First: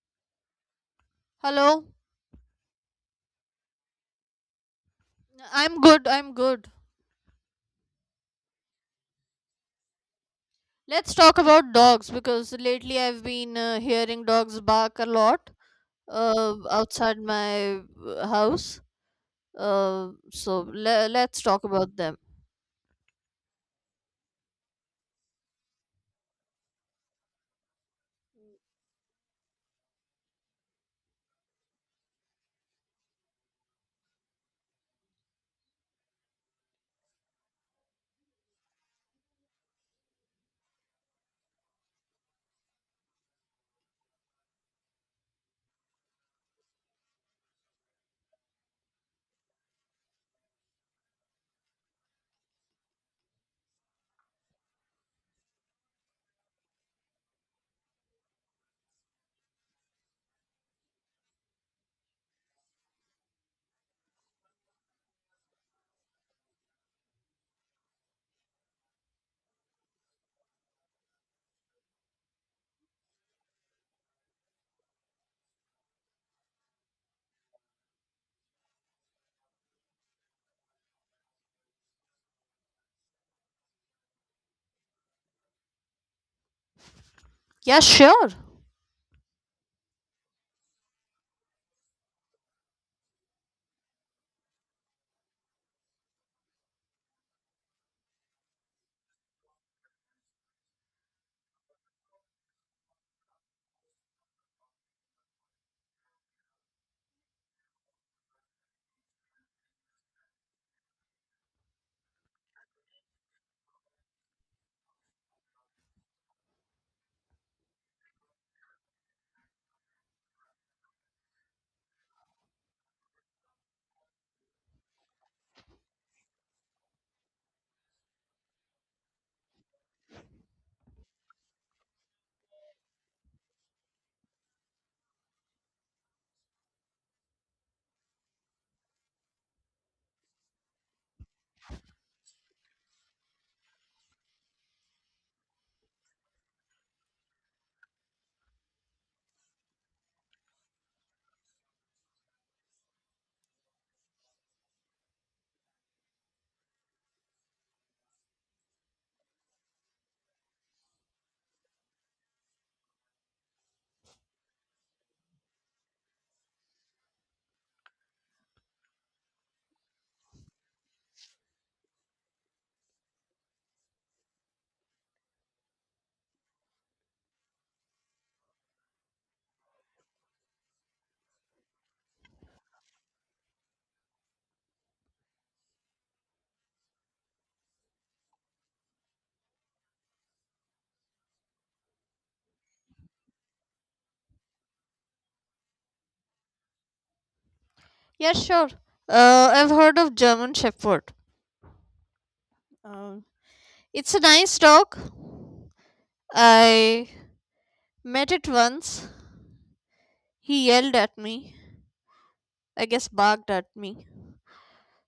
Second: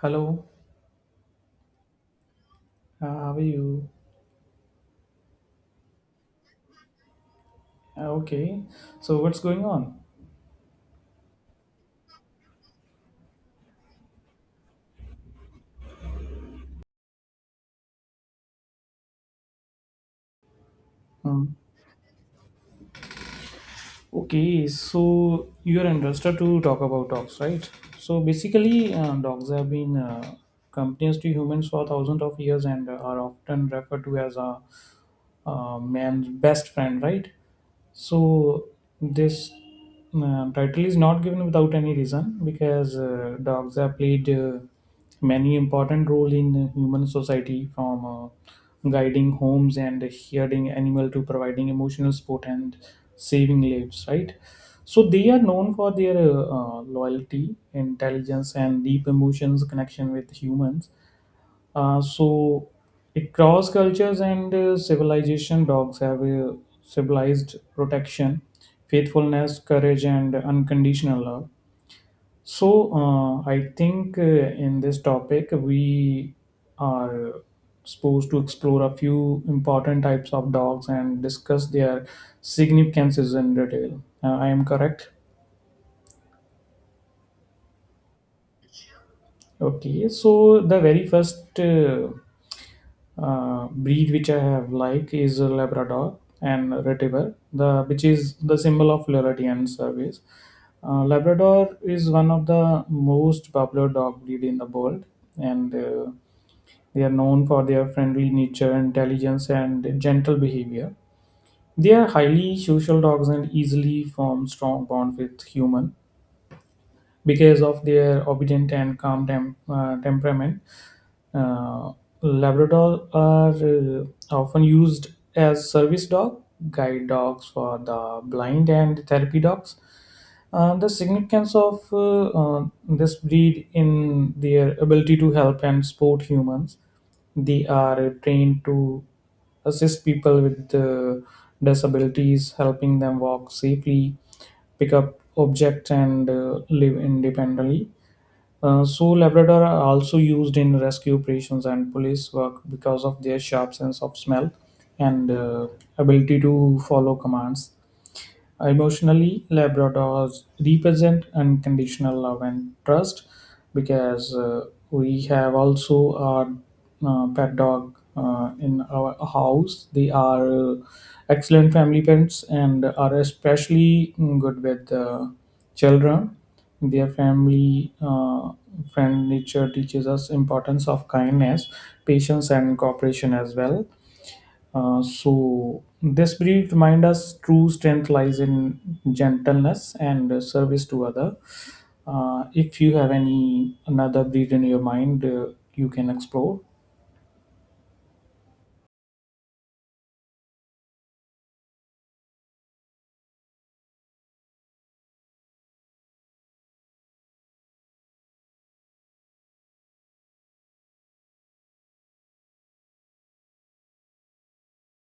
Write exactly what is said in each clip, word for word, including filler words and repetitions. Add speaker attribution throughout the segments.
Speaker 1: Hello,
Speaker 2: Hello,
Speaker 1: uh, how are you?
Speaker 2: I'm good. I'm good.
Speaker 1: Uh, okay, so what's going on?
Speaker 2: Let's talk about dogs because lately I've been uh, hearing dogs bark a lot uh, outside my uh, house. Uh, so le- let's
Speaker 1: Hmm.
Speaker 2: talk about them.
Speaker 1: Okay, so you're interested to talk about dogs, right? So basically, uh, dogs have been uh, companions to humans for thousands of years and are often referred to as a uh, man's best friend, right? So this Um, title is not given without any reason because uh, dogs have played uh, many important role in human society, from uh, guiding homes and herding animal to providing emotional support and saving lives, right? So they are known for their uh, uh, loyalty, intelligence, and deep emotions connection with humans. uh, so, across cultures and uh, civilization, dogs have uh, symbolized protection, faithfulness, courage, and unconditional love. So, uh, I think uh, in this topic, we are supposed to explore a few important types of dogs and discuss their significances in detail. Uh, I am correct.
Speaker 2: Yeah, sure.
Speaker 1: Okay, so the very first uh, uh, breed which I have like is a Labrador and Retriever, the which is the symbol of loyalty and service. Uh, Labrador is one of the most popular dog breed in the world, and uh, they are known for their friendly nature, intelligence, and gentle behavior. They are highly social dogs and easily form strong bond with human because of their obedient and calm tem- uh, temperament. Uh, Labrador are uh, often used as service dog, guide dogs for the blind, and therapy dogs. Uh, the significance of uh, uh, this breed in their ability to help and support humans. They are trained to assist people with uh, disabilities, helping them walk safely, pick up objects, and uh, live independently. Uh, so, Labrador are also used in rescue operations and police work because of their sharp sense of smell and uh, ability to follow commands. Emotionally, Labradors represent unconditional love and trust, because uh, we have also our uh, pet dog uh, in our house. They are uh, excellent family pets and are especially good with uh, children. Their family uh, friend nature teaches us importance of kindness, patience, and cooperation as well. Uh, so this brief remind us true strength lies in gentleness and uh, service to other. Uh, if you have any another breed in your mind, uh, you can explore.
Speaker 2: Yeah, sure. Uh, I've heard of German Shepherd. Um, it's a nice dog. I met it once. He yelled at me. I guess barked at me.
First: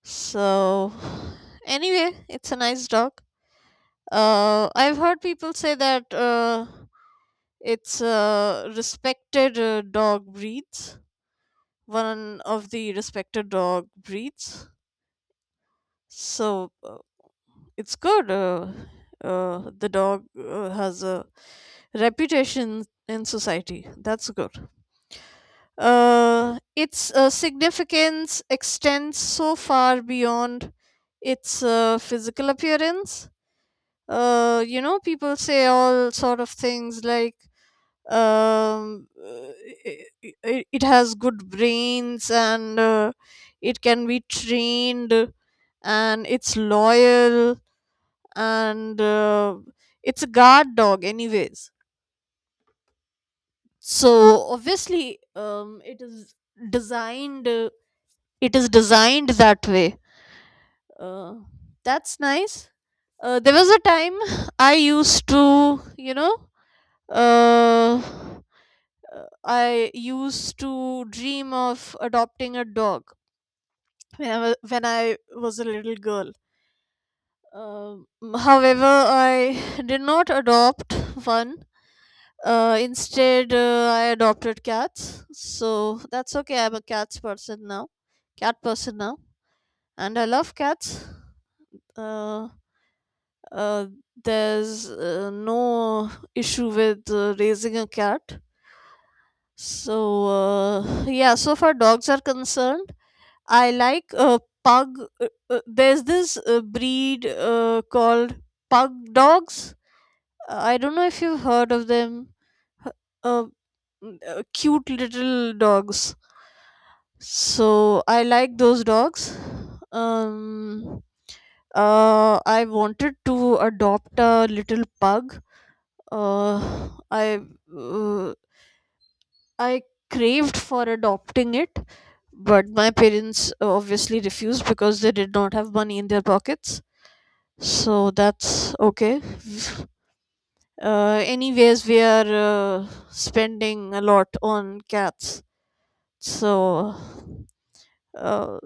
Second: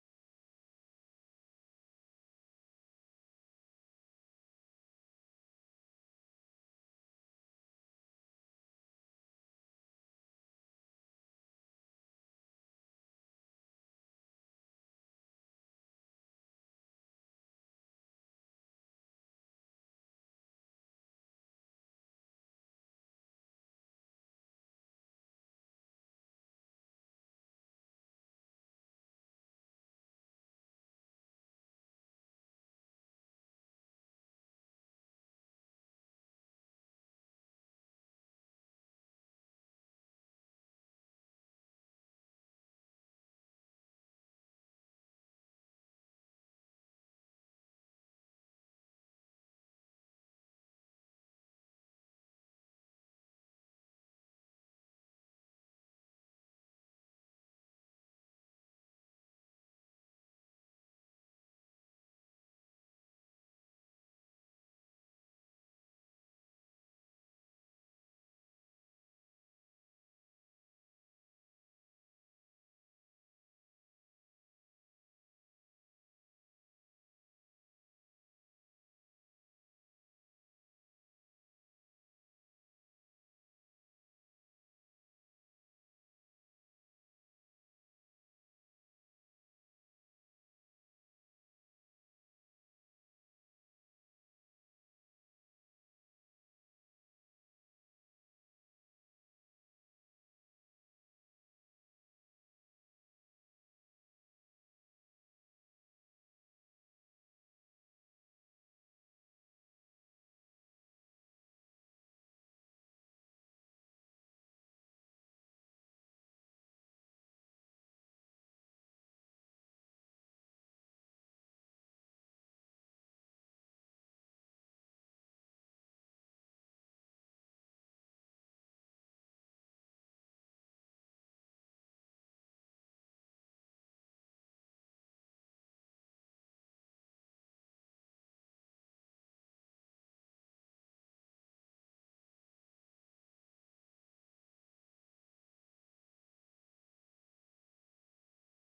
Speaker 2: So, anyway, it's a nice dog. Uh, I've heard people say that uh, it's uh, respected uh, dog breeds, one of the respected dog breeds. So uh, it's good. Uh, uh, the dog uh, has a reputation in society. That's good. Uh, its uh, significance extends so far beyond its uh, physical appearance. Uh, you know, people say all sort of things like um, uh, i- i- i- it has good brains and uh, it can be trained, and it's loyal, and uh, it's a guard dog anyways, so obviously um, it is designed uh, it is designed that way. uh, that's nice. Uh, there was a time I used to you know uh, uh, I used to dream of adopting a dog when I was, when I was a little girl. Um, however, I did not adopt one. Uh, instead, uh, I adopted cats. So that's okay. I'm a cats person now, Cat person now, and I love cats. Uh, uh, there's uh, no issue with uh, raising a cat. So uh, yeah, so far dogs are concerned, I like uh, pug. Uh, uh, there's this uh, breed uh, called pug dogs. Uh, I don't know if you've heard of them. H- Uh, mm, uh, Cute little dogs. So I like those dogs. Um, uh, I wanted to adopt a little pug. Uh, I uh, I craved for adopting it, but my parents uh, obviously refused because they did not have money in their pockets, so that's okay. Uh, anyways, we are uh, spending a lot on cats, so uh,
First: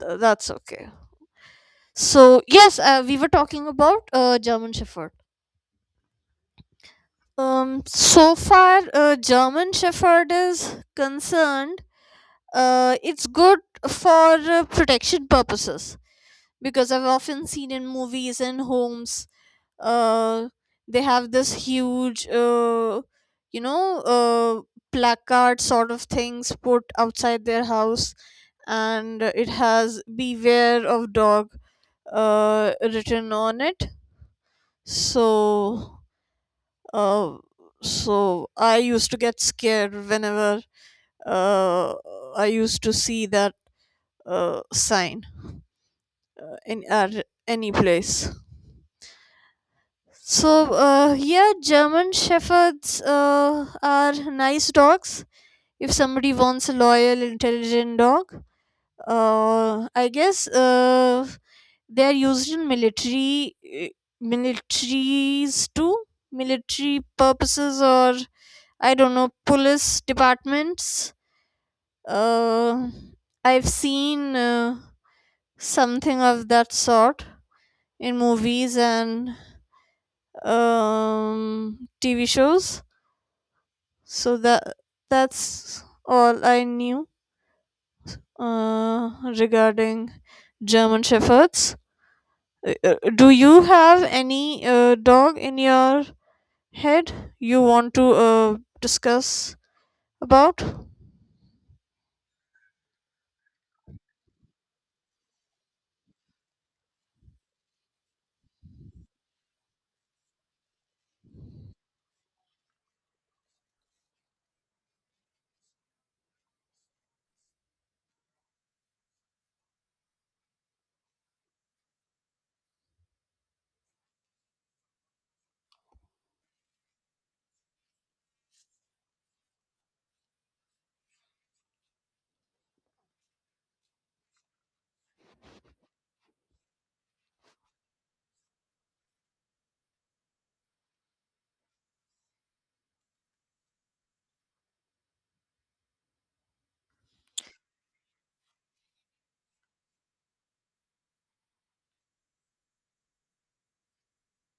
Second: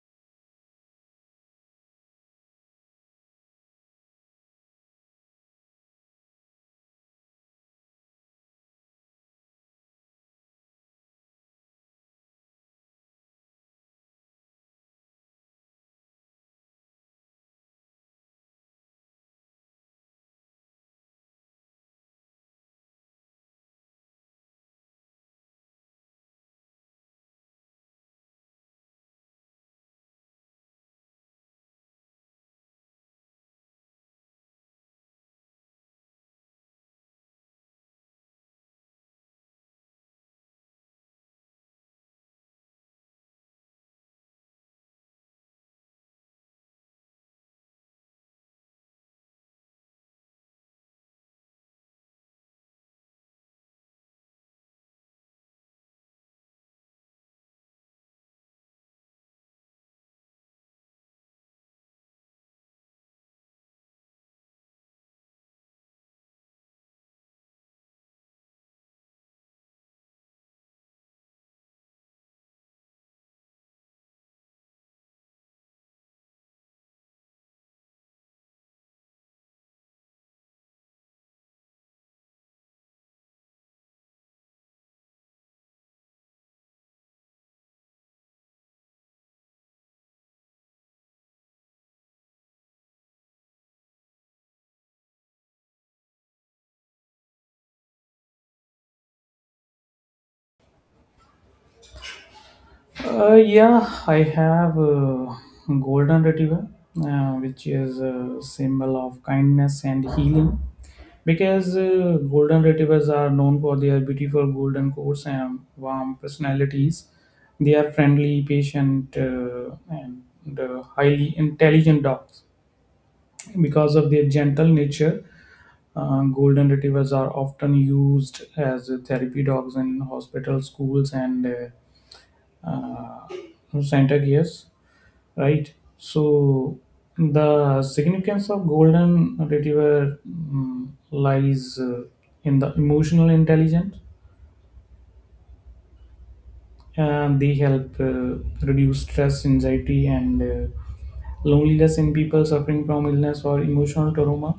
Speaker 2: th- that's okay. So yes, uh, we were talking about uh, German Shepherd. Um so far uh, German Shepherd is concerned, uh, it's good for uh, protection purposes, because I've often seen in movies and homes, uh, they have this huge, uh, you know, uh, placard sort of things put outside their house, and it has "Beware of dog" uh, written on it. So, uh, so I used to get scared whenever uh, I used to see that uh, sign in at any place. So uh, yeah, German shepherds uh, are nice dogs. If somebody wants a loyal, intelligent dog, uh, I guess uh, they are used in military uh, militaries too, military purposes, or I don't know, police departments. Uh, I've seen uh, something of that sort in movies and um, T V shows. So that that's all I knew uh, regarding German shepherds. Uh, uh, do you have any uh, dog in your head you want to uh, discuss about?
Speaker 1: Uh, yeah, I have a golden retriever, uh, which is a symbol of kindness and healing. Because uh, golden retrievers are known for their beautiful golden coats and warm personalities. They are friendly, patient, uh, and uh, highly intelligent dogs. Because of their gentle nature, uh, golden retrievers are often used as therapy dogs in hospitals, schools, and uh, uh, center gears, right? So the significance of golden retriever mm, lies uh, in the emotional intelligence, and they help uh, reduce stress, anxiety, and uh, loneliness in people suffering from illness or emotional trauma.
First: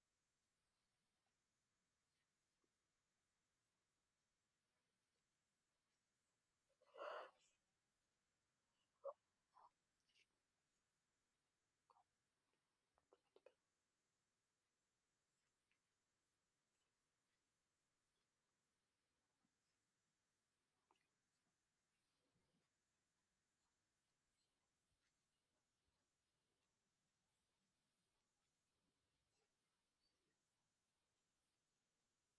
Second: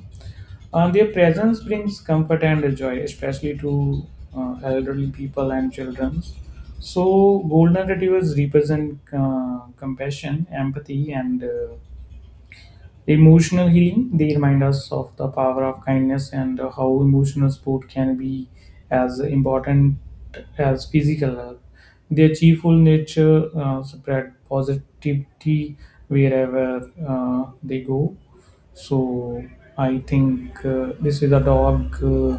Speaker 1: Uh, their presence brings comfort and joy, especially to uh, elderly people and children. So, golden retrievers represent uh, compassion, empathy, and uh, emotional healing. They remind us of the power of kindness and uh, how emotional support can be as important as physical health. Their cheerful nature uh, spread positivity wherever uh, they go. So I think uh, this is a dog Uh,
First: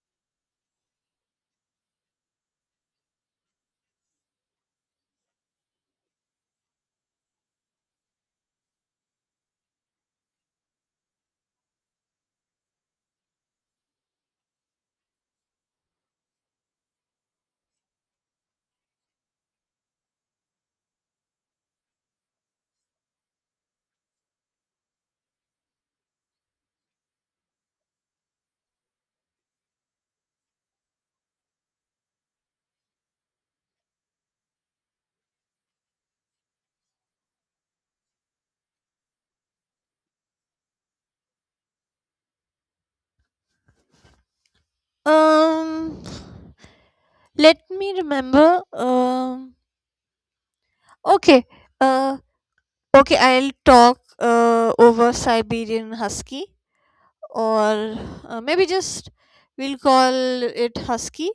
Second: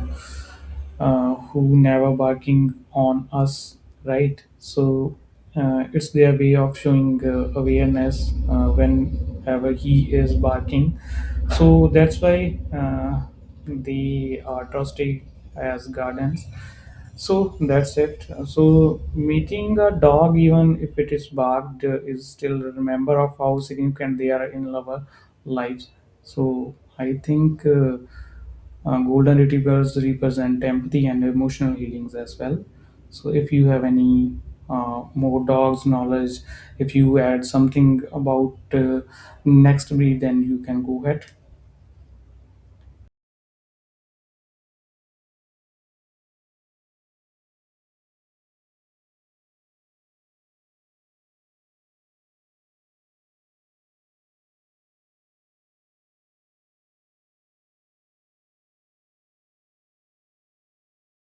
Speaker 1: uh, who never barking on us, right? So uh, it's their way of showing uh, awareness uh, whenever he is barking. So that's why uh, they are trusted as guardians. So that's it. So meeting a dog, even if it is barked, uh, is still a member of how significant they are in our lives. So I think. Uh, uh, golden retrievers represent empathy and emotional healings as well. So if you have any uh, more dogs knowledge, if you add something about uh, next breed, then you can go ahead.
Speaker 2: um Let me remember. um okay uh okay, I'll talk uh, over Siberian Husky, or uh, maybe just we'll call it Husky.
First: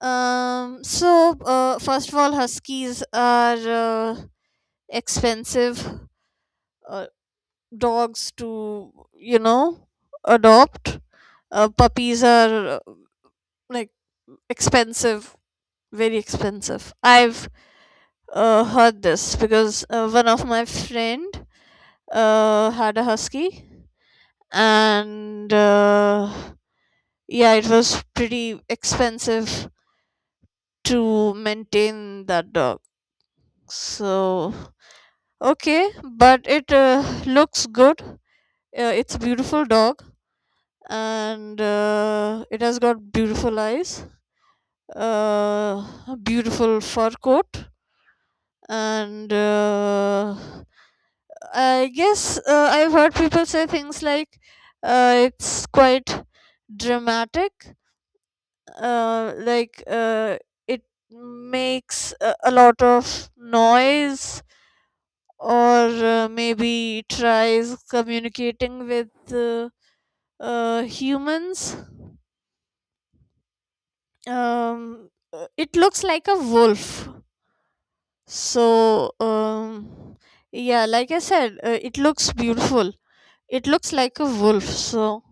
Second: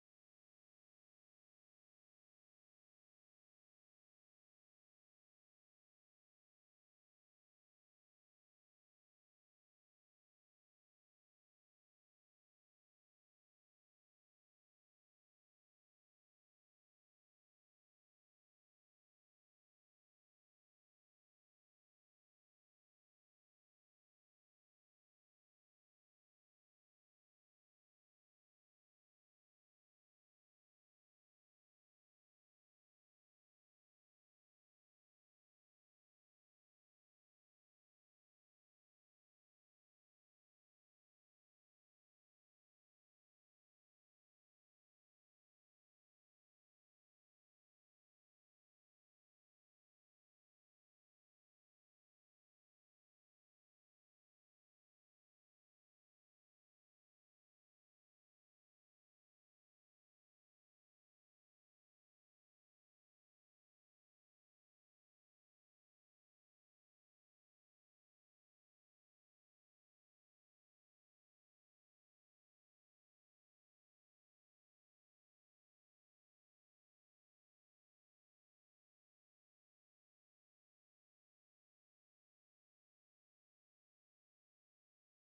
Speaker 2: Um, so, uh, first of all, huskies are uh, expensive uh, dogs to, you know, adopt. Uh, puppies are uh, like expensive, very expensive. I've uh, heard this because uh, one of my friend uh, had a husky, and uh, yeah, it was pretty expensive to maintain that dog. So, okay, but it uh, looks good. Uh, it's a beautiful dog, and uh, it has got beautiful eyes, uh, a beautiful fur coat, and uh, I guess uh, I've heard people say things like uh, it's quite dramatic, uh, like uh, it makes a, a lot of noise, or uh, maybe tries communicating with uh, uh, humans. Um, uh, it looks like a wolf. So, um, yeah, like I said, uh, it looks beautiful. It looks like a wolf. So,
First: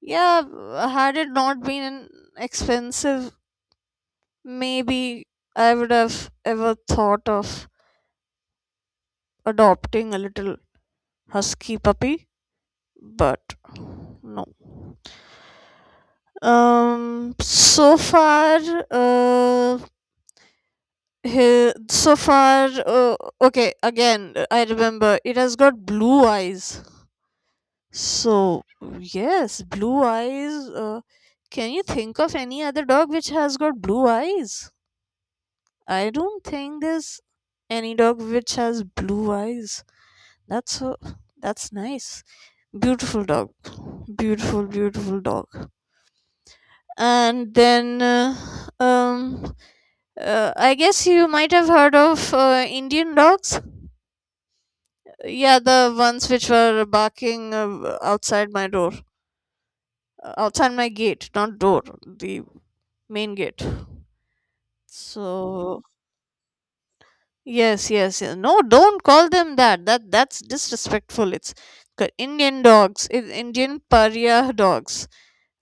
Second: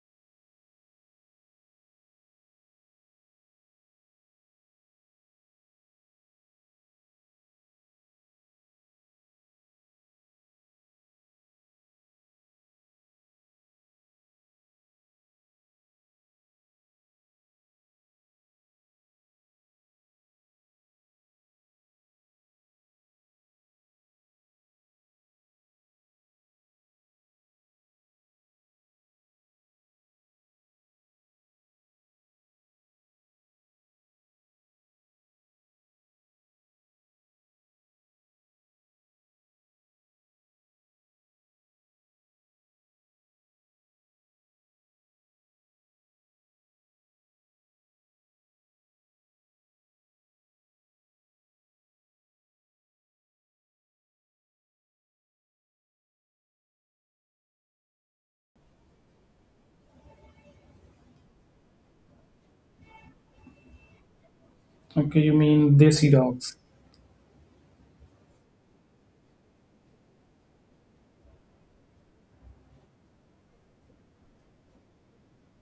Speaker 2: yeah, uh, had it not been an expensive, maybe I would have ever thought of adopting a little husky puppy, but no. Um, so far, uh, he, so far, uh, okay, again, I remember it has got blue eyes. So, yes, blue eyes. Uh, can you think of any other dog which has got blue eyes? I don't think there's any dog which has blue eyes. That's so, that's nice. Beautiful dog. Beautiful, beautiful dog. And then, uh, um, Uh, I guess you might have heard of uh, Indian dogs. Yeah, the ones which were barking uh, outside my door, uh, outside my gate, not door, the main gate.
Speaker 1: Okay, you mean
Speaker 2: So
Speaker 1: desi dogs?
Speaker 2: yes, yes, yes. No, don't call them that. That that's disrespectful. It's c- Indian dogs, I- Indian pariah dogs.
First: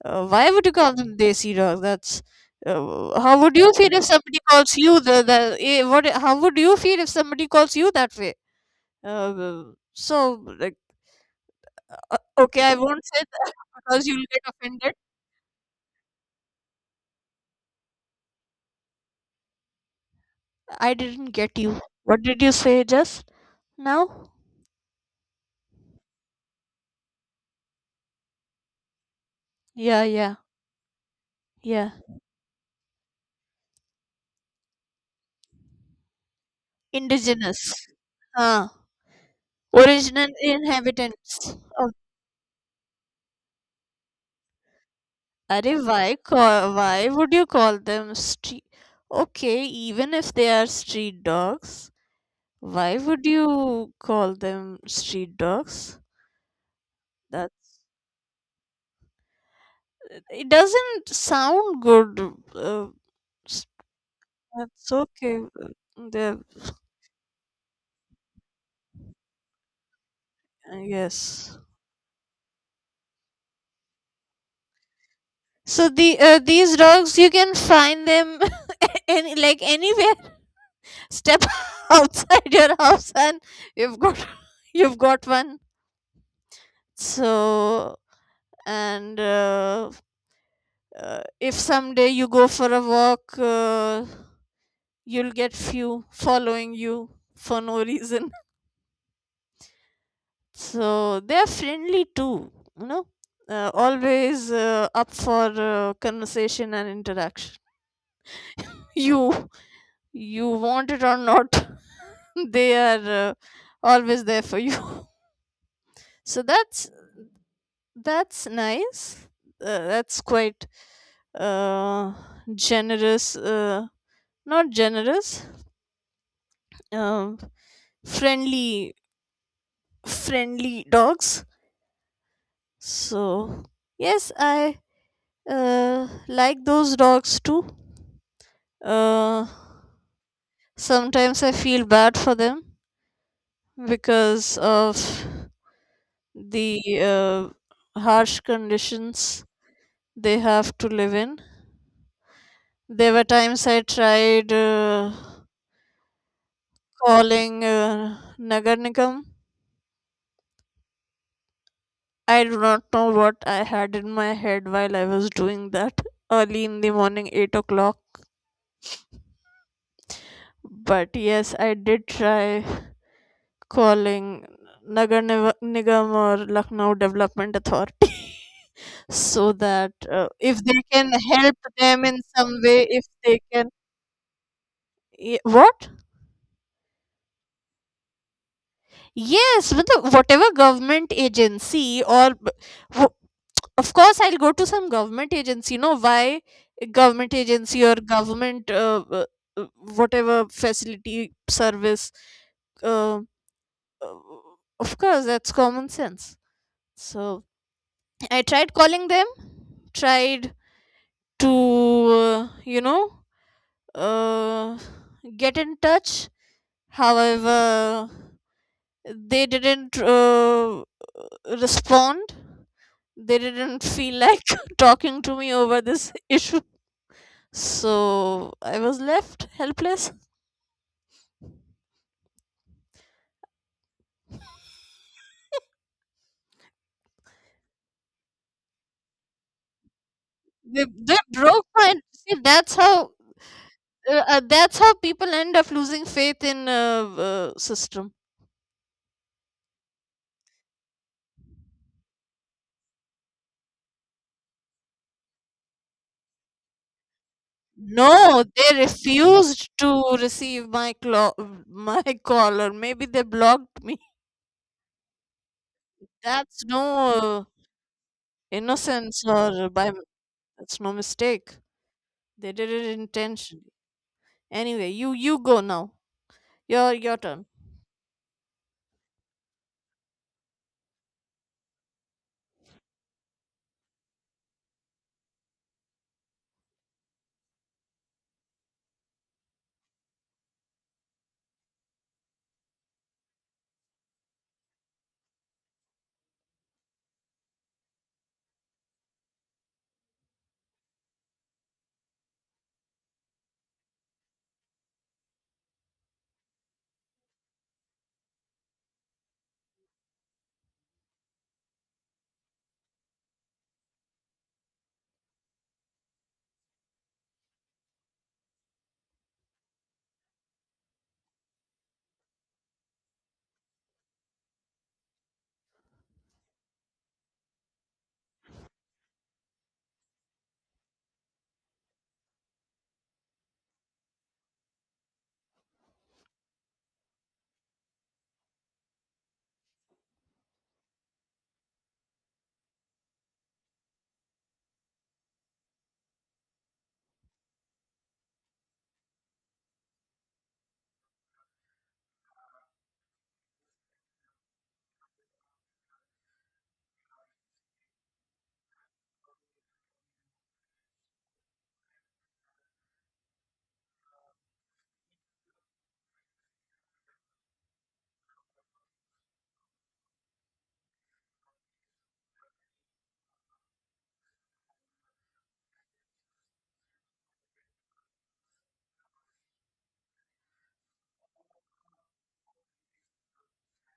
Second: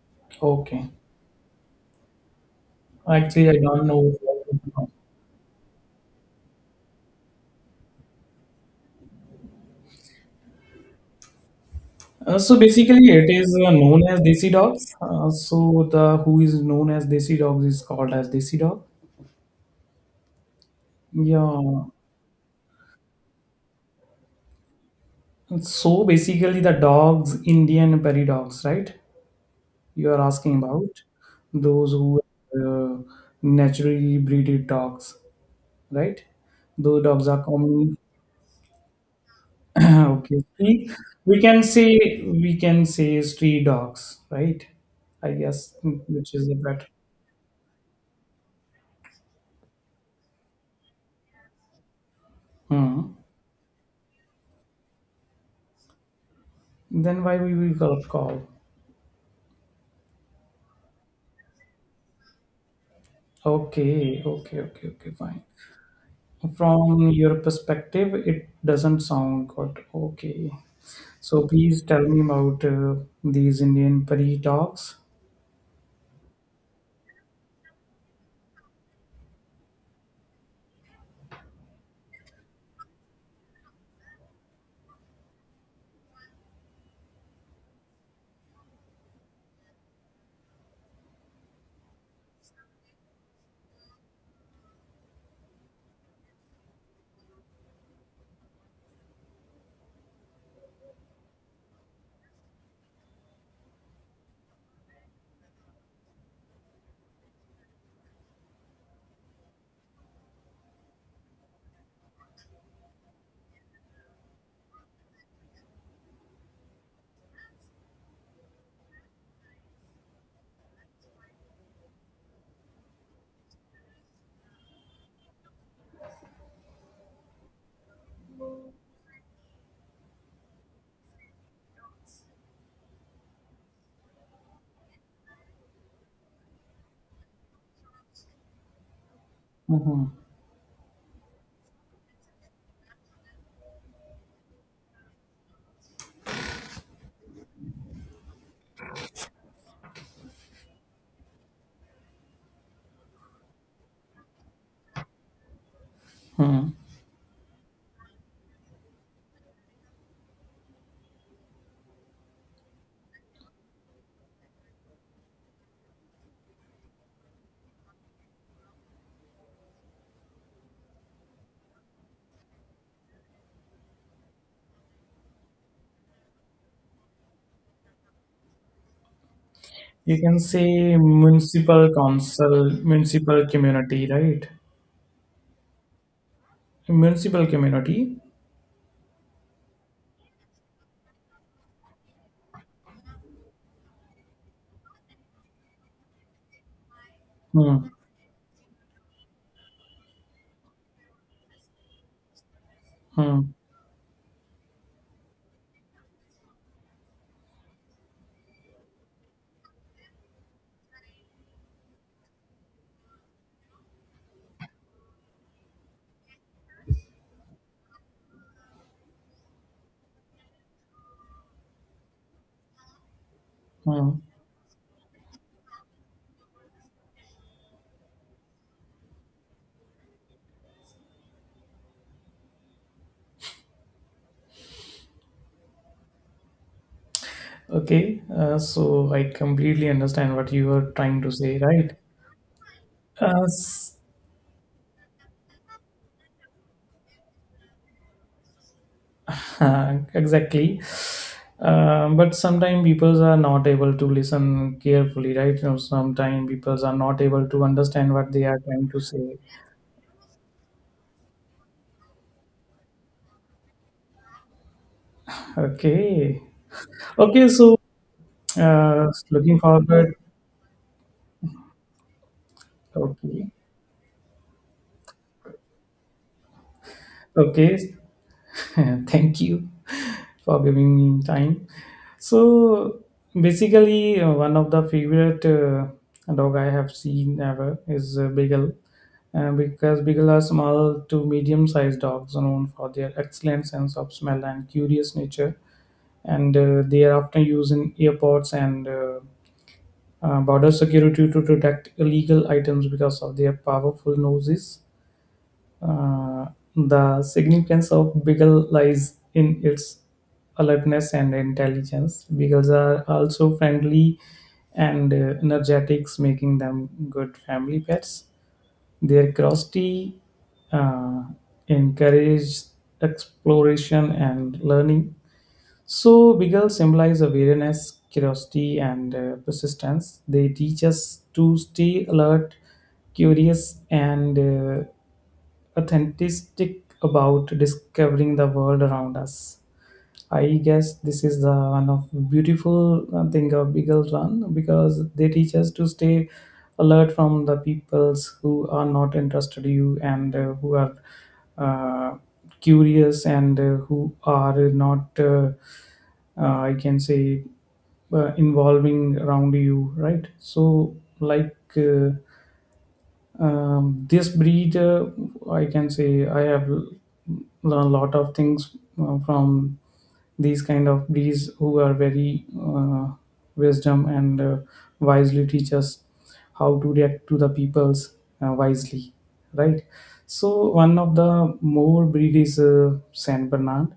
Speaker 2: Uh, why would you
Speaker 1: Okay,
Speaker 2: call them desi dogs? That's uh, how
Speaker 1: actually I
Speaker 2: would you
Speaker 1: don't
Speaker 2: feel if
Speaker 1: know.
Speaker 2: somebody calls you the the eh, what? How would you feel if somebody calls you that way? Uh, so, like,
Speaker 1: Uh, so
Speaker 2: okay, I won't
Speaker 1: basically,
Speaker 2: say
Speaker 1: it
Speaker 2: that
Speaker 1: is uh, known
Speaker 2: because
Speaker 1: as
Speaker 2: you'll get
Speaker 1: desi dogs.
Speaker 2: offended.
Speaker 1: Uh, so the who is known as desi dogs is called as desi dog.
Speaker 2: I didn't get you.
Speaker 1: Yeah.
Speaker 2: What did you say just now?
Speaker 1: So basically, the dogs, Indian prairie dogs, right?
Speaker 2: Yeah,
Speaker 1: You are
Speaker 2: yeah,
Speaker 1: asking about
Speaker 2: yeah.
Speaker 1: those who uh, naturally breeded dogs, right? Those dogs are
Speaker 2: Indigenous.
Speaker 1: commonly
Speaker 2: Huh. Original
Speaker 1: okay. Street, we
Speaker 2: inhabitants
Speaker 1: can
Speaker 2: of.
Speaker 1: say we can say street dogs, right? I guess
Speaker 2: Arey,
Speaker 1: mm,
Speaker 2: why
Speaker 1: which is the
Speaker 2: call,
Speaker 1: better.
Speaker 2: why would you call them street? Okay, even if they are street dogs, why
Speaker 1: Hmm.
Speaker 2: would you call them street dogs?
Speaker 1: Then why we will
Speaker 2: That's
Speaker 1: call call?
Speaker 2: It doesn't sound good. Uh,
Speaker 1: Okay, okay, okay,
Speaker 2: That's
Speaker 1: okay,
Speaker 2: okay.
Speaker 1: fine.
Speaker 2: uh, The
Speaker 1: From your perspective, it doesn't sound good. Okay.
Speaker 2: uh,
Speaker 1: So
Speaker 2: Yes.
Speaker 1: please tell me about uh, these Indian prairie dogs.
Speaker 2: So the uh, these dogs, you can find them any like anywhere. Step outside your house, and you've got you've got one. So, and uh, uh, if someday you go for a walk, uh, you'll get few following you for no reason. So they're friendly too, you know. Uh, always uh, up for uh, conversation and interaction. you you want it or not, they are uh, always there for you. So that's that's nice. Uh, that's quite uh, generous uh, not generous, um, friendly friendly dogs. So yes, I uh, like those dogs too. uh,
Speaker 1: Mhm.
Speaker 2: Sometimes I feel bad for them because of the uh, harsh conditions they have to live in. There were times I tried uh, calling uh, Nagar Nigam. I do not know what I had in my head while I was doing that early in the morning, eight o'clock. But yes, I did try calling Nagar Niva- Nigam or Lucknow Development Authority so that
Speaker 1: You
Speaker 2: uh,
Speaker 1: can
Speaker 2: if they
Speaker 1: say
Speaker 2: can help
Speaker 1: municipal
Speaker 2: them in some
Speaker 1: council,
Speaker 2: way, if they
Speaker 1: municipal
Speaker 2: can.
Speaker 1: community, right?
Speaker 2: Ye- what?
Speaker 1: Municipal community.
Speaker 2: Yes, with the, whatever government agency or b- w- of course I'll go to some government agency. You know why? Government
Speaker 1: Hmm.
Speaker 2: agency or government uh, uh, uh, whatever facility service. Uh, uh,
Speaker 1: Hmm.
Speaker 2: of course, that's common sense. So I tried calling them, tried to, uh, you know, uh, get in touch. However, they didn't uh, respond. They didn't
Speaker 1: Hmm.
Speaker 2: feel like talking to me over this issue, so I was left helpless.
Speaker 1: Okay. Uh, so I completely understand what you
Speaker 2: They,
Speaker 1: are
Speaker 2: they
Speaker 1: trying to say,
Speaker 2: broke my,
Speaker 1: right?
Speaker 2: see, that's how
Speaker 1: Uh, s-
Speaker 2: uh, uh, that's how people end up losing faith in uh, uh, system.
Speaker 1: exactly. Um, but sometimes people are not able to listen carefully, right? You know, sometimes people are not able to understand what
Speaker 2: No,
Speaker 1: they are
Speaker 2: they
Speaker 1: trying to say.
Speaker 2: refused to receive my clo- my call, or maybe they blocked me.
Speaker 1: Okay.
Speaker 2: That's no uh,
Speaker 1: Okay. So, uh,
Speaker 2: innocence
Speaker 1: looking
Speaker 2: or by,
Speaker 1: forward.
Speaker 2: that's no mistake. They did it
Speaker 1: Okay.
Speaker 2: intentionally. Anyway, you you go now, your your turn.
Speaker 1: Okay, thank you for giving me time. So basically, uh, one of the favorite uh, dog I have seen ever is uh, Beagle, uh, because Beagle are small to medium-sized dogs known for their excellent sense of smell and curious nature, and uh, they are often used in airports and uh, uh, border security to detect illegal items because of their powerful noses. Uh, the significance of beagle lies in its alertness and intelligence. Beagles are also friendly and uh, energetic, making them good family pets. Their curiosity uh, encourages exploration and learning. So, beagles symbolize awareness, curiosity, and uh, persistence. They teach us to stay alert, curious, and uh, authentic about discovering the world around us. I guess this is the one of beautiful uh, thing of Beagle's Run because they teach us to stay alert from the peoples who are not interested you, and uh, who are uh, curious, and uh, who are not uh, uh, I can say uh, involving around you, right? So like. Uh, um, this breed, uh, I can say, I have l- learned a lot of things uh, from these kind of breeds who are very uh, wisdom and uh, wisely teach us how to react to the peoples uh, wisely, right? So one of the more breed is uh, Saint Bernard,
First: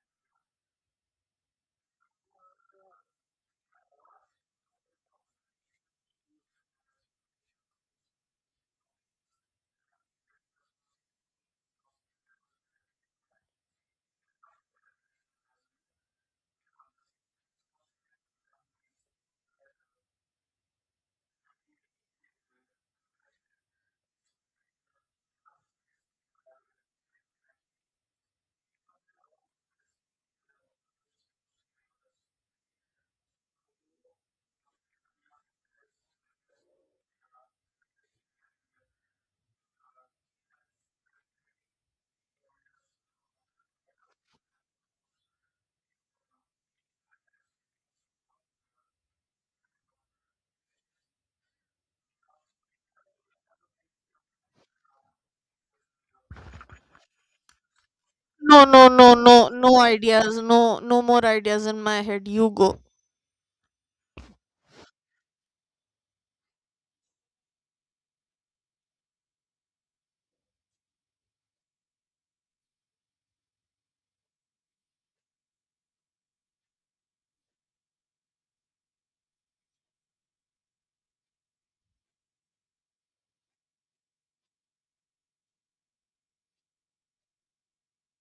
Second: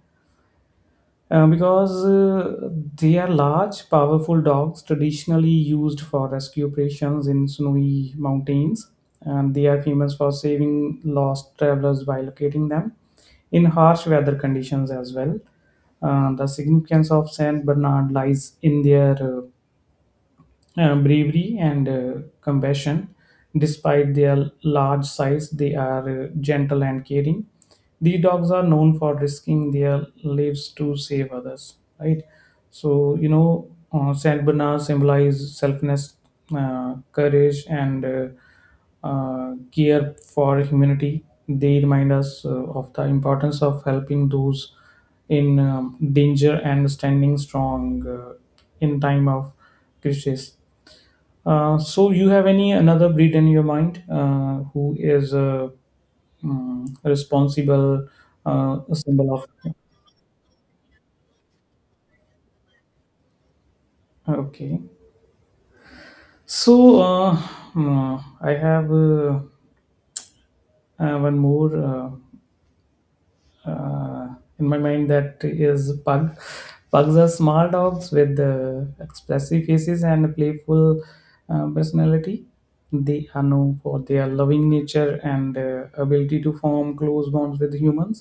Speaker 1: uh, because uh, they are large, powerful dogs traditionally used for rescue operations in snowy mountains, and they are famous for saving lost travelers by locating them in harsh weather conditions as well. Uh, the significance of Saint Bernard lies in their uh, uh, bravery and uh, compassion. Despite their large size, they are uh, gentle and caring. The dogs are known for risking their lives to save others, right? So, you know, uh, Saint Bernard symbolize selfness, uh, courage, and uh, uh, care for humanity. They remind us uh, of the importance of helping those in um, danger and standing strong uh, in time of crisis. Uh, so you have any another breed in your mind uh, who is uh, mm, responsible
Speaker 2: No,
Speaker 1: uh,
Speaker 2: no,
Speaker 1: a
Speaker 2: no,
Speaker 1: symbol of,
Speaker 2: no, no ideas. No, no more ideas in my head. You go.
Speaker 1: okay, so uh, mm, I have uh, uh, one more uh, uh, in my mind, that is pug. Pugs are small dogs with uh, expressive faces and playful uh, personality. They are known for their loving nature and uh, ability to form close bonds with humans.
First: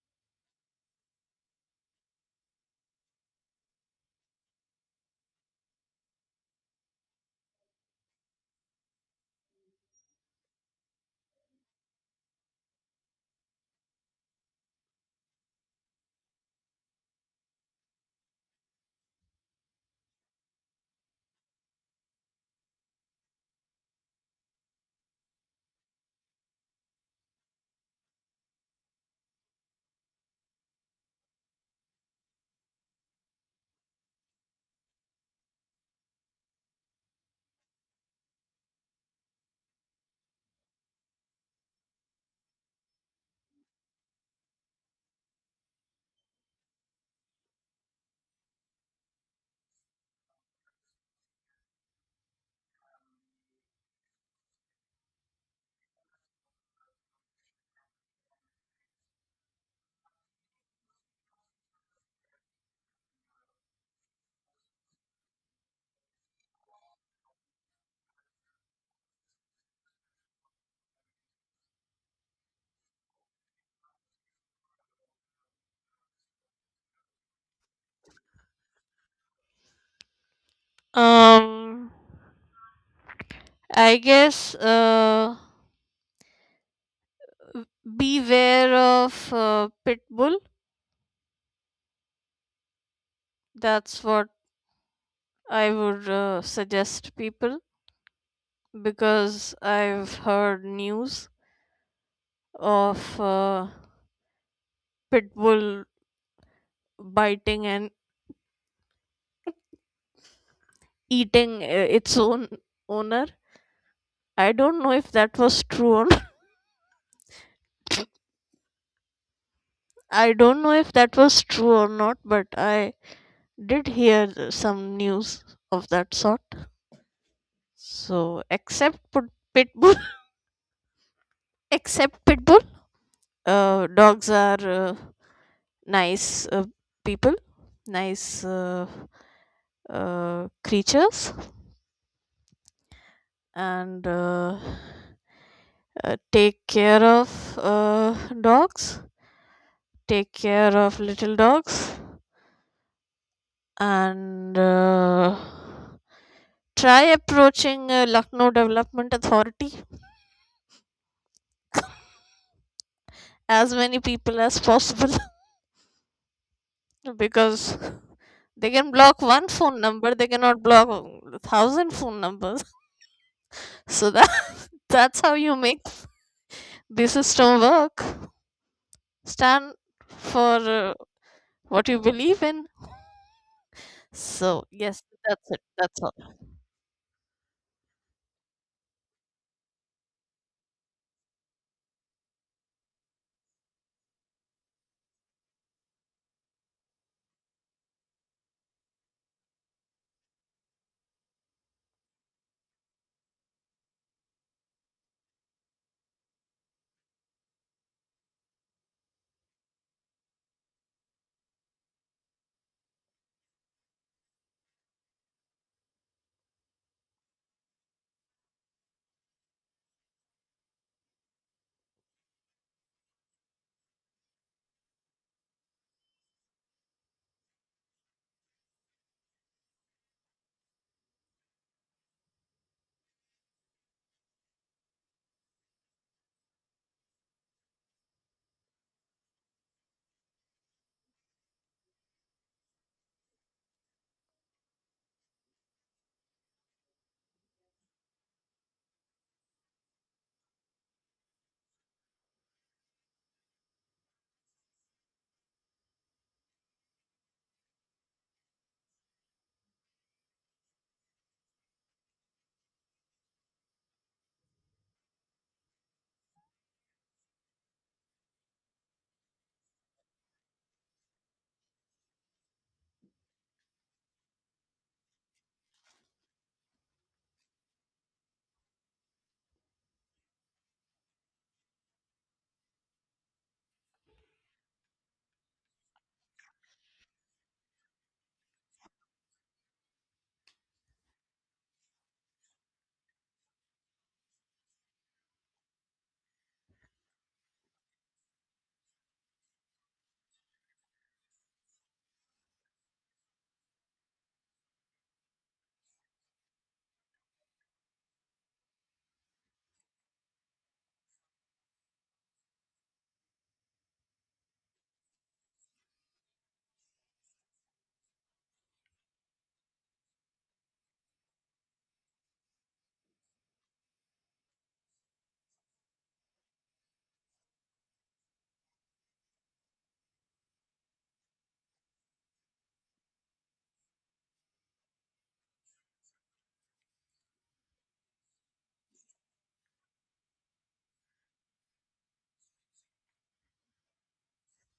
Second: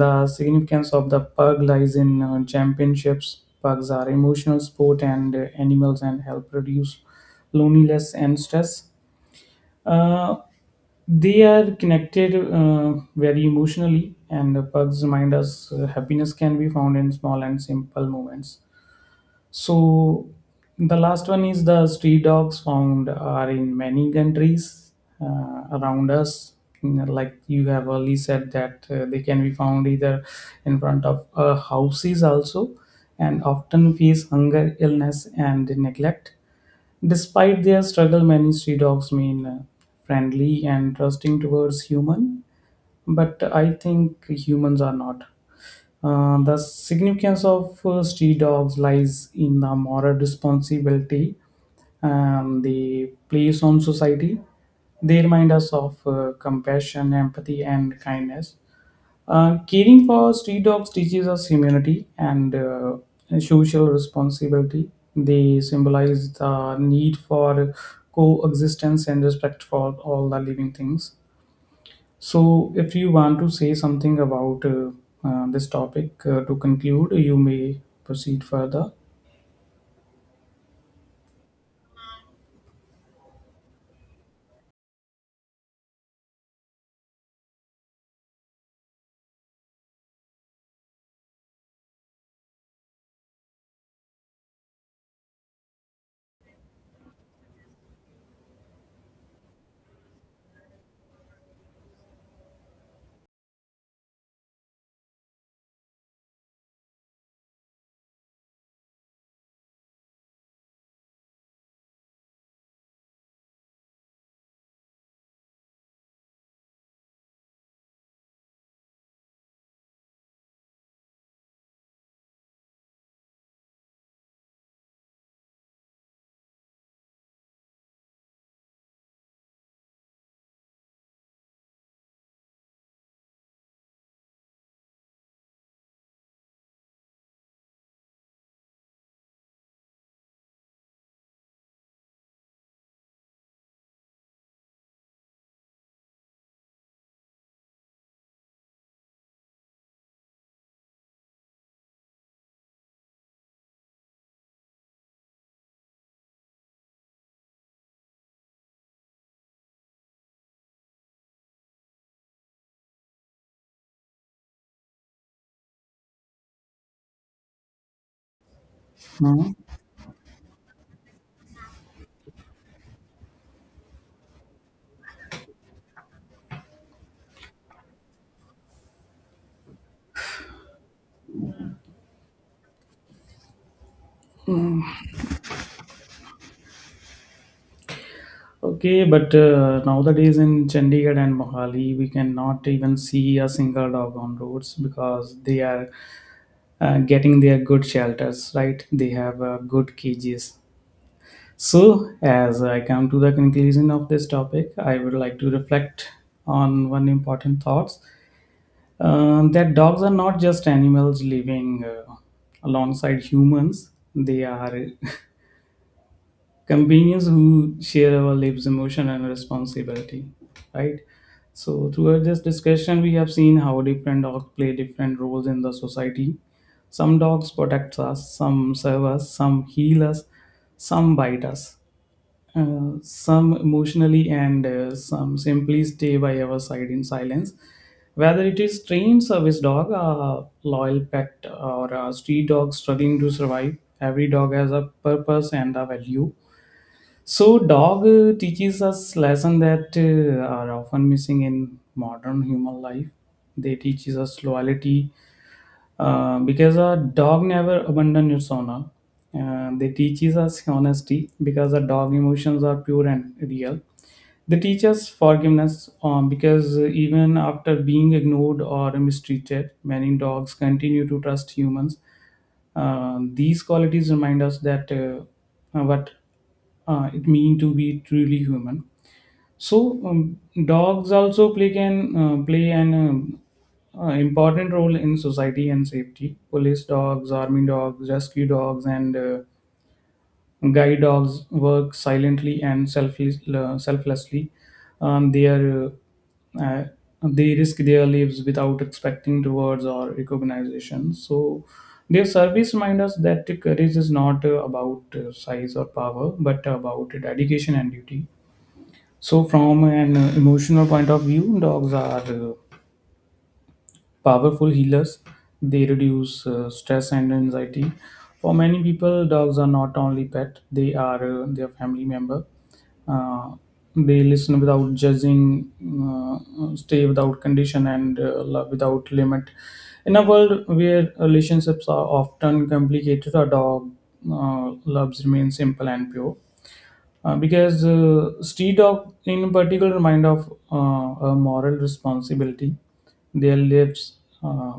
Speaker 1: The significance of the pug lies in uh, championships. Pugs are emotional sport and uh, animals and help reduce loneliness and stress. Uh, they are connected uh, very emotionally, and the pugs remind us uh, happiness can be found in small and simple moments. So the last one is the street dogs found are in many countries uh, around us. You know, like you have early said that uh, they can be found either in front of uh, houses also, and often face hunger, illness, and neglect. Despite their struggle, many street dogs mean uh, friendly and trusting towards human. But I think humans are not. Uh, the significance of uh, street dogs lies in the moral responsibility and the place on society. They remind us of uh, compassion, empathy, and kindness. Uh, caring for street dogs teaches us humility and uh, social responsibility. They symbolize the need for coexistence and respect for all the living things. So, if you want to say something about uh, uh, this topic uh, to conclude, you may proceed further.
Speaker 2: Um, I guess uh, beware of uh, pit bull. That's what I would uh, suggest people, because I've heard news of uh, pit bull biting and eating uh, its own owner. I don't know if that was true or not. I don't know if that was true or not, but I did hear some news of that sort. So except put pitbull, except pitbull, uh, dogs are uh, nice uh, people, nice uh, uh, creatures, and uh, uh, take care of uh, dogs, take care of little dogs, and. Uh, try approaching uh, Lucknow Development Authority as many people as possible. Because they can block one
Speaker 1: Mhm.
Speaker 2: phone number, they cannot block a thousand phone numbers. So that that's how you make the system work. Stand for uh, what you believe in. So yes, that's it that's all.
Speaker 1: Okay, but uh, nowadays in Chandigarh and Mohali, we cannot even see a single dog on roads because they are uh, getting their good shelters, right? They have uh, good cages. So, as I come to the conclusion of this topic, I would like to reflect on one important thought, uh, that dogs are not just animals living uh, alongside humans. They are companions who share our lives emotion and responsibility, right? So throughout this discussion we have seen how different dogs play different roles in the society. Some dogs protect us, some serve us, some heal us, some bite us, uh, some emotionally, and uh, some simply stay by our side in silence. Whether it is trained service dog, a loyal pet, or a street dog struggling to survive, every dog has a purpose and a value. So, dog uh, teaches us lessons that uh, are often missing in modern human life. They teaches us loyalty, uh, because a dog never abandons its owner. Uh, they teaches us honesty because a dog emotions are pure and real. They teach us forgiveness, um, because even after being ignored or mistreated, many dogs continue to trust humans. Uh, these qualities remind us that uh, what uh, it means to be truly human. So um, dogs also play, can uh, play, an um, uh, important role in society and safety. Police dogs, army dogs, rescue dogs, and uh, guide dogs work silently and selfless, uh, selflessly. Um, they are uh, uh, they risk their lives without expecting rewards or recognition. So their service reminds us that courage is not uh, about uh, size or power, but about dedication and duty. So, from an uh, emotional point of view, dogs are uh, powerful healers. They reduce uh, stress and anxiety. For many people, dogs are not only pet; they are uh, their family member. Uh, they listen without judging, uh, stay without condition, and uh, love without limit. In a world where relationships are often complicated, a dog uh, loves remain simple and pure. Uh, because uh, street dog in particular remind of uh, a moral responsibility. Their lives uh,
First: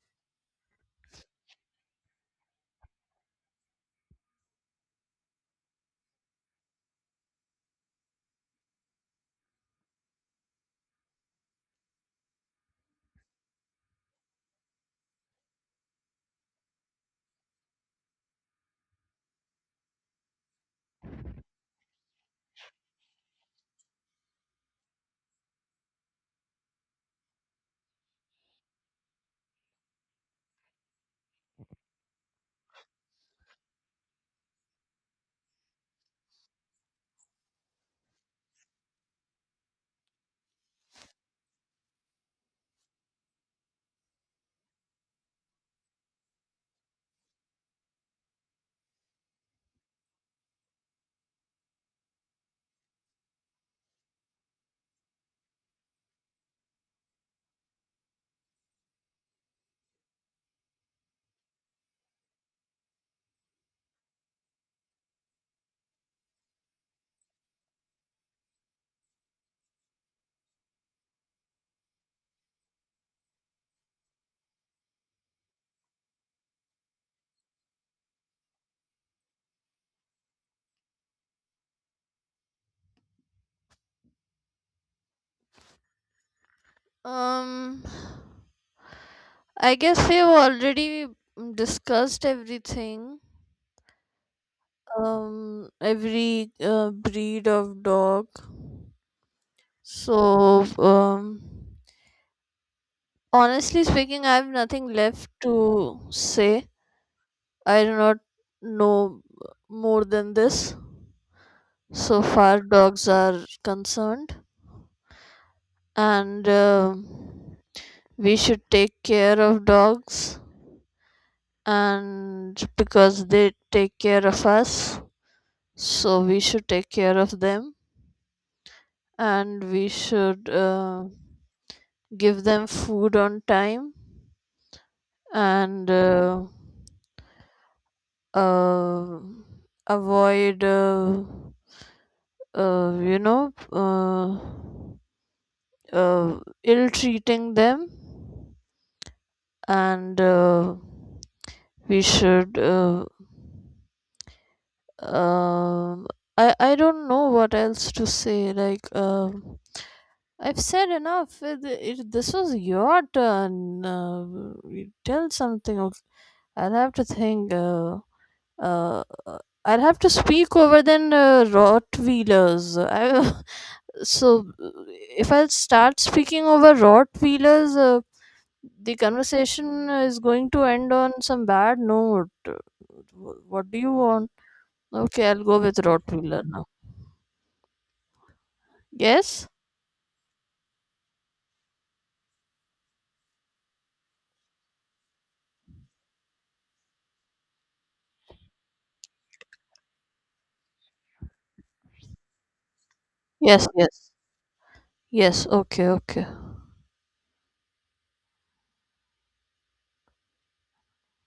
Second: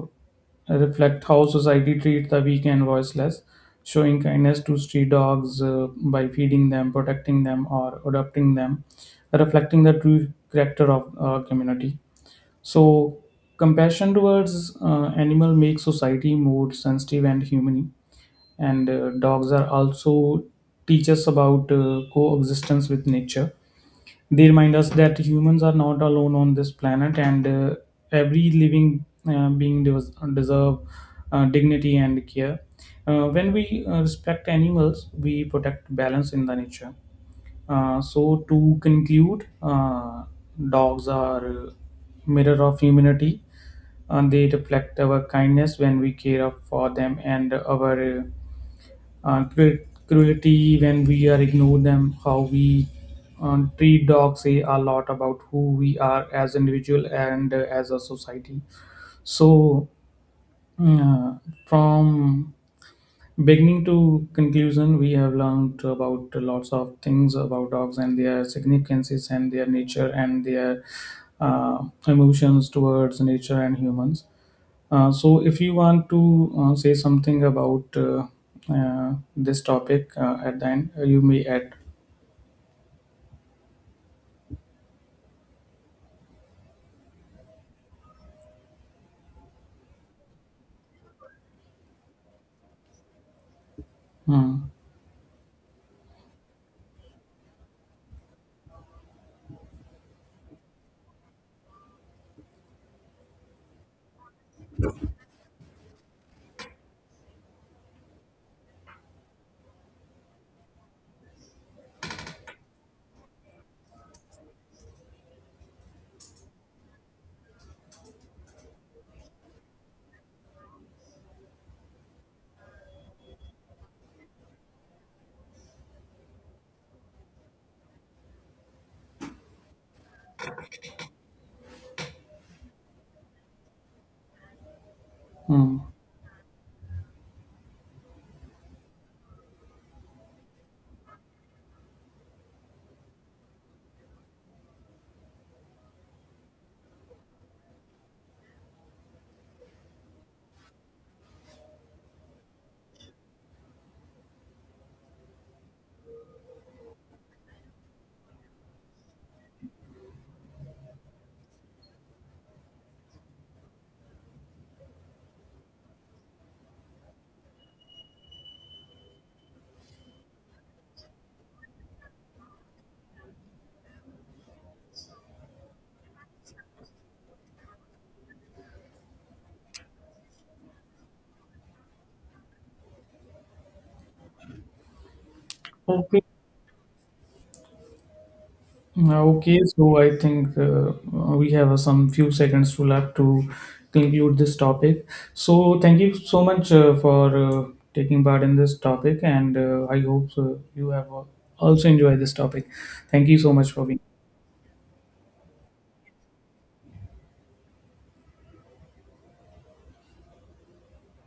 Speaker 1: reflect how society treats the weak and voiceless. Showing kindness to street dogs uh, by feeding them, protecting them, or adopting them, reflecting the true character of a community. So compassion towards uh, animal makes society more sensitive and humane, and uh, dogs are also teach us about uh, coexistence with nature. They remind us that humans are not alone on this planet, and uh, every living uh, being des- deserve uh, dignity and care. Uh, when we uh, respect animals we protect balance in the nature. Uh, so to conclude, uh, dogs are uh, mirror of humanity, and they reflect our kindness when we care for them and our uh, uh, cru- cruelty when we are ignore them. How we uh, treat dogs say a lot about who we are as individual and uh, as a society. So uh, from beginning to conclusion we have learned about lots of things about dogs and their significances and their nature and their uh, emotions towards nature and humans. Uh, so, if you want to uh, say something about uh, uh, this topic uh, at the end, uh, you may add.
Speaker 2: Um, I guess we've already discussed everything.
Speaker 1: Hmm.
Speaker 2: Um, every uh, breed of dog. So, um, honestly speaking, I have nothing left to say. I do not know more than this so far dogs are concerned. And um we should take care of dogs, and because they take care of us, so we should take care of them, and we should uh, give them food on time,
Speaker 1: Hmm.
Speaker 2: and uh, uh, avoid uh, uh, you know, uh, uh, ill treating them, and uh, we should. Uh, um I I don't know what else to say. Like, um, I've said enough. It, it, this was your turn. Uh, you tell something. Okay. I'll have to think. Uh, uh, uh, I'll have to speak over then uh, Rottweilers. I so uh, if I start speaking over rot wheelers, uh, the conversation is going to end on some bad note. Uh, wh- what do you want? Okay, I'll go with rot
Speaker 1: Okay.
Speaker 2: wheeler now.
Speaker 1: Uh,
Speaker 2: Yes,
Speaker 1: Okay. So, I think uh, uh, we have uh, some few seconds to left to conclude this topic. So, thank you so much uh, for uh, taking part in this topic, and uh, I hope uh, you have uh, also enjoyed this topic. Thank you so
Speaker 2: yes.
Speaker 1: much for
Speaker 2: Yes.
Speaker 1: being.
Speaker 2: Yes, okay, okay.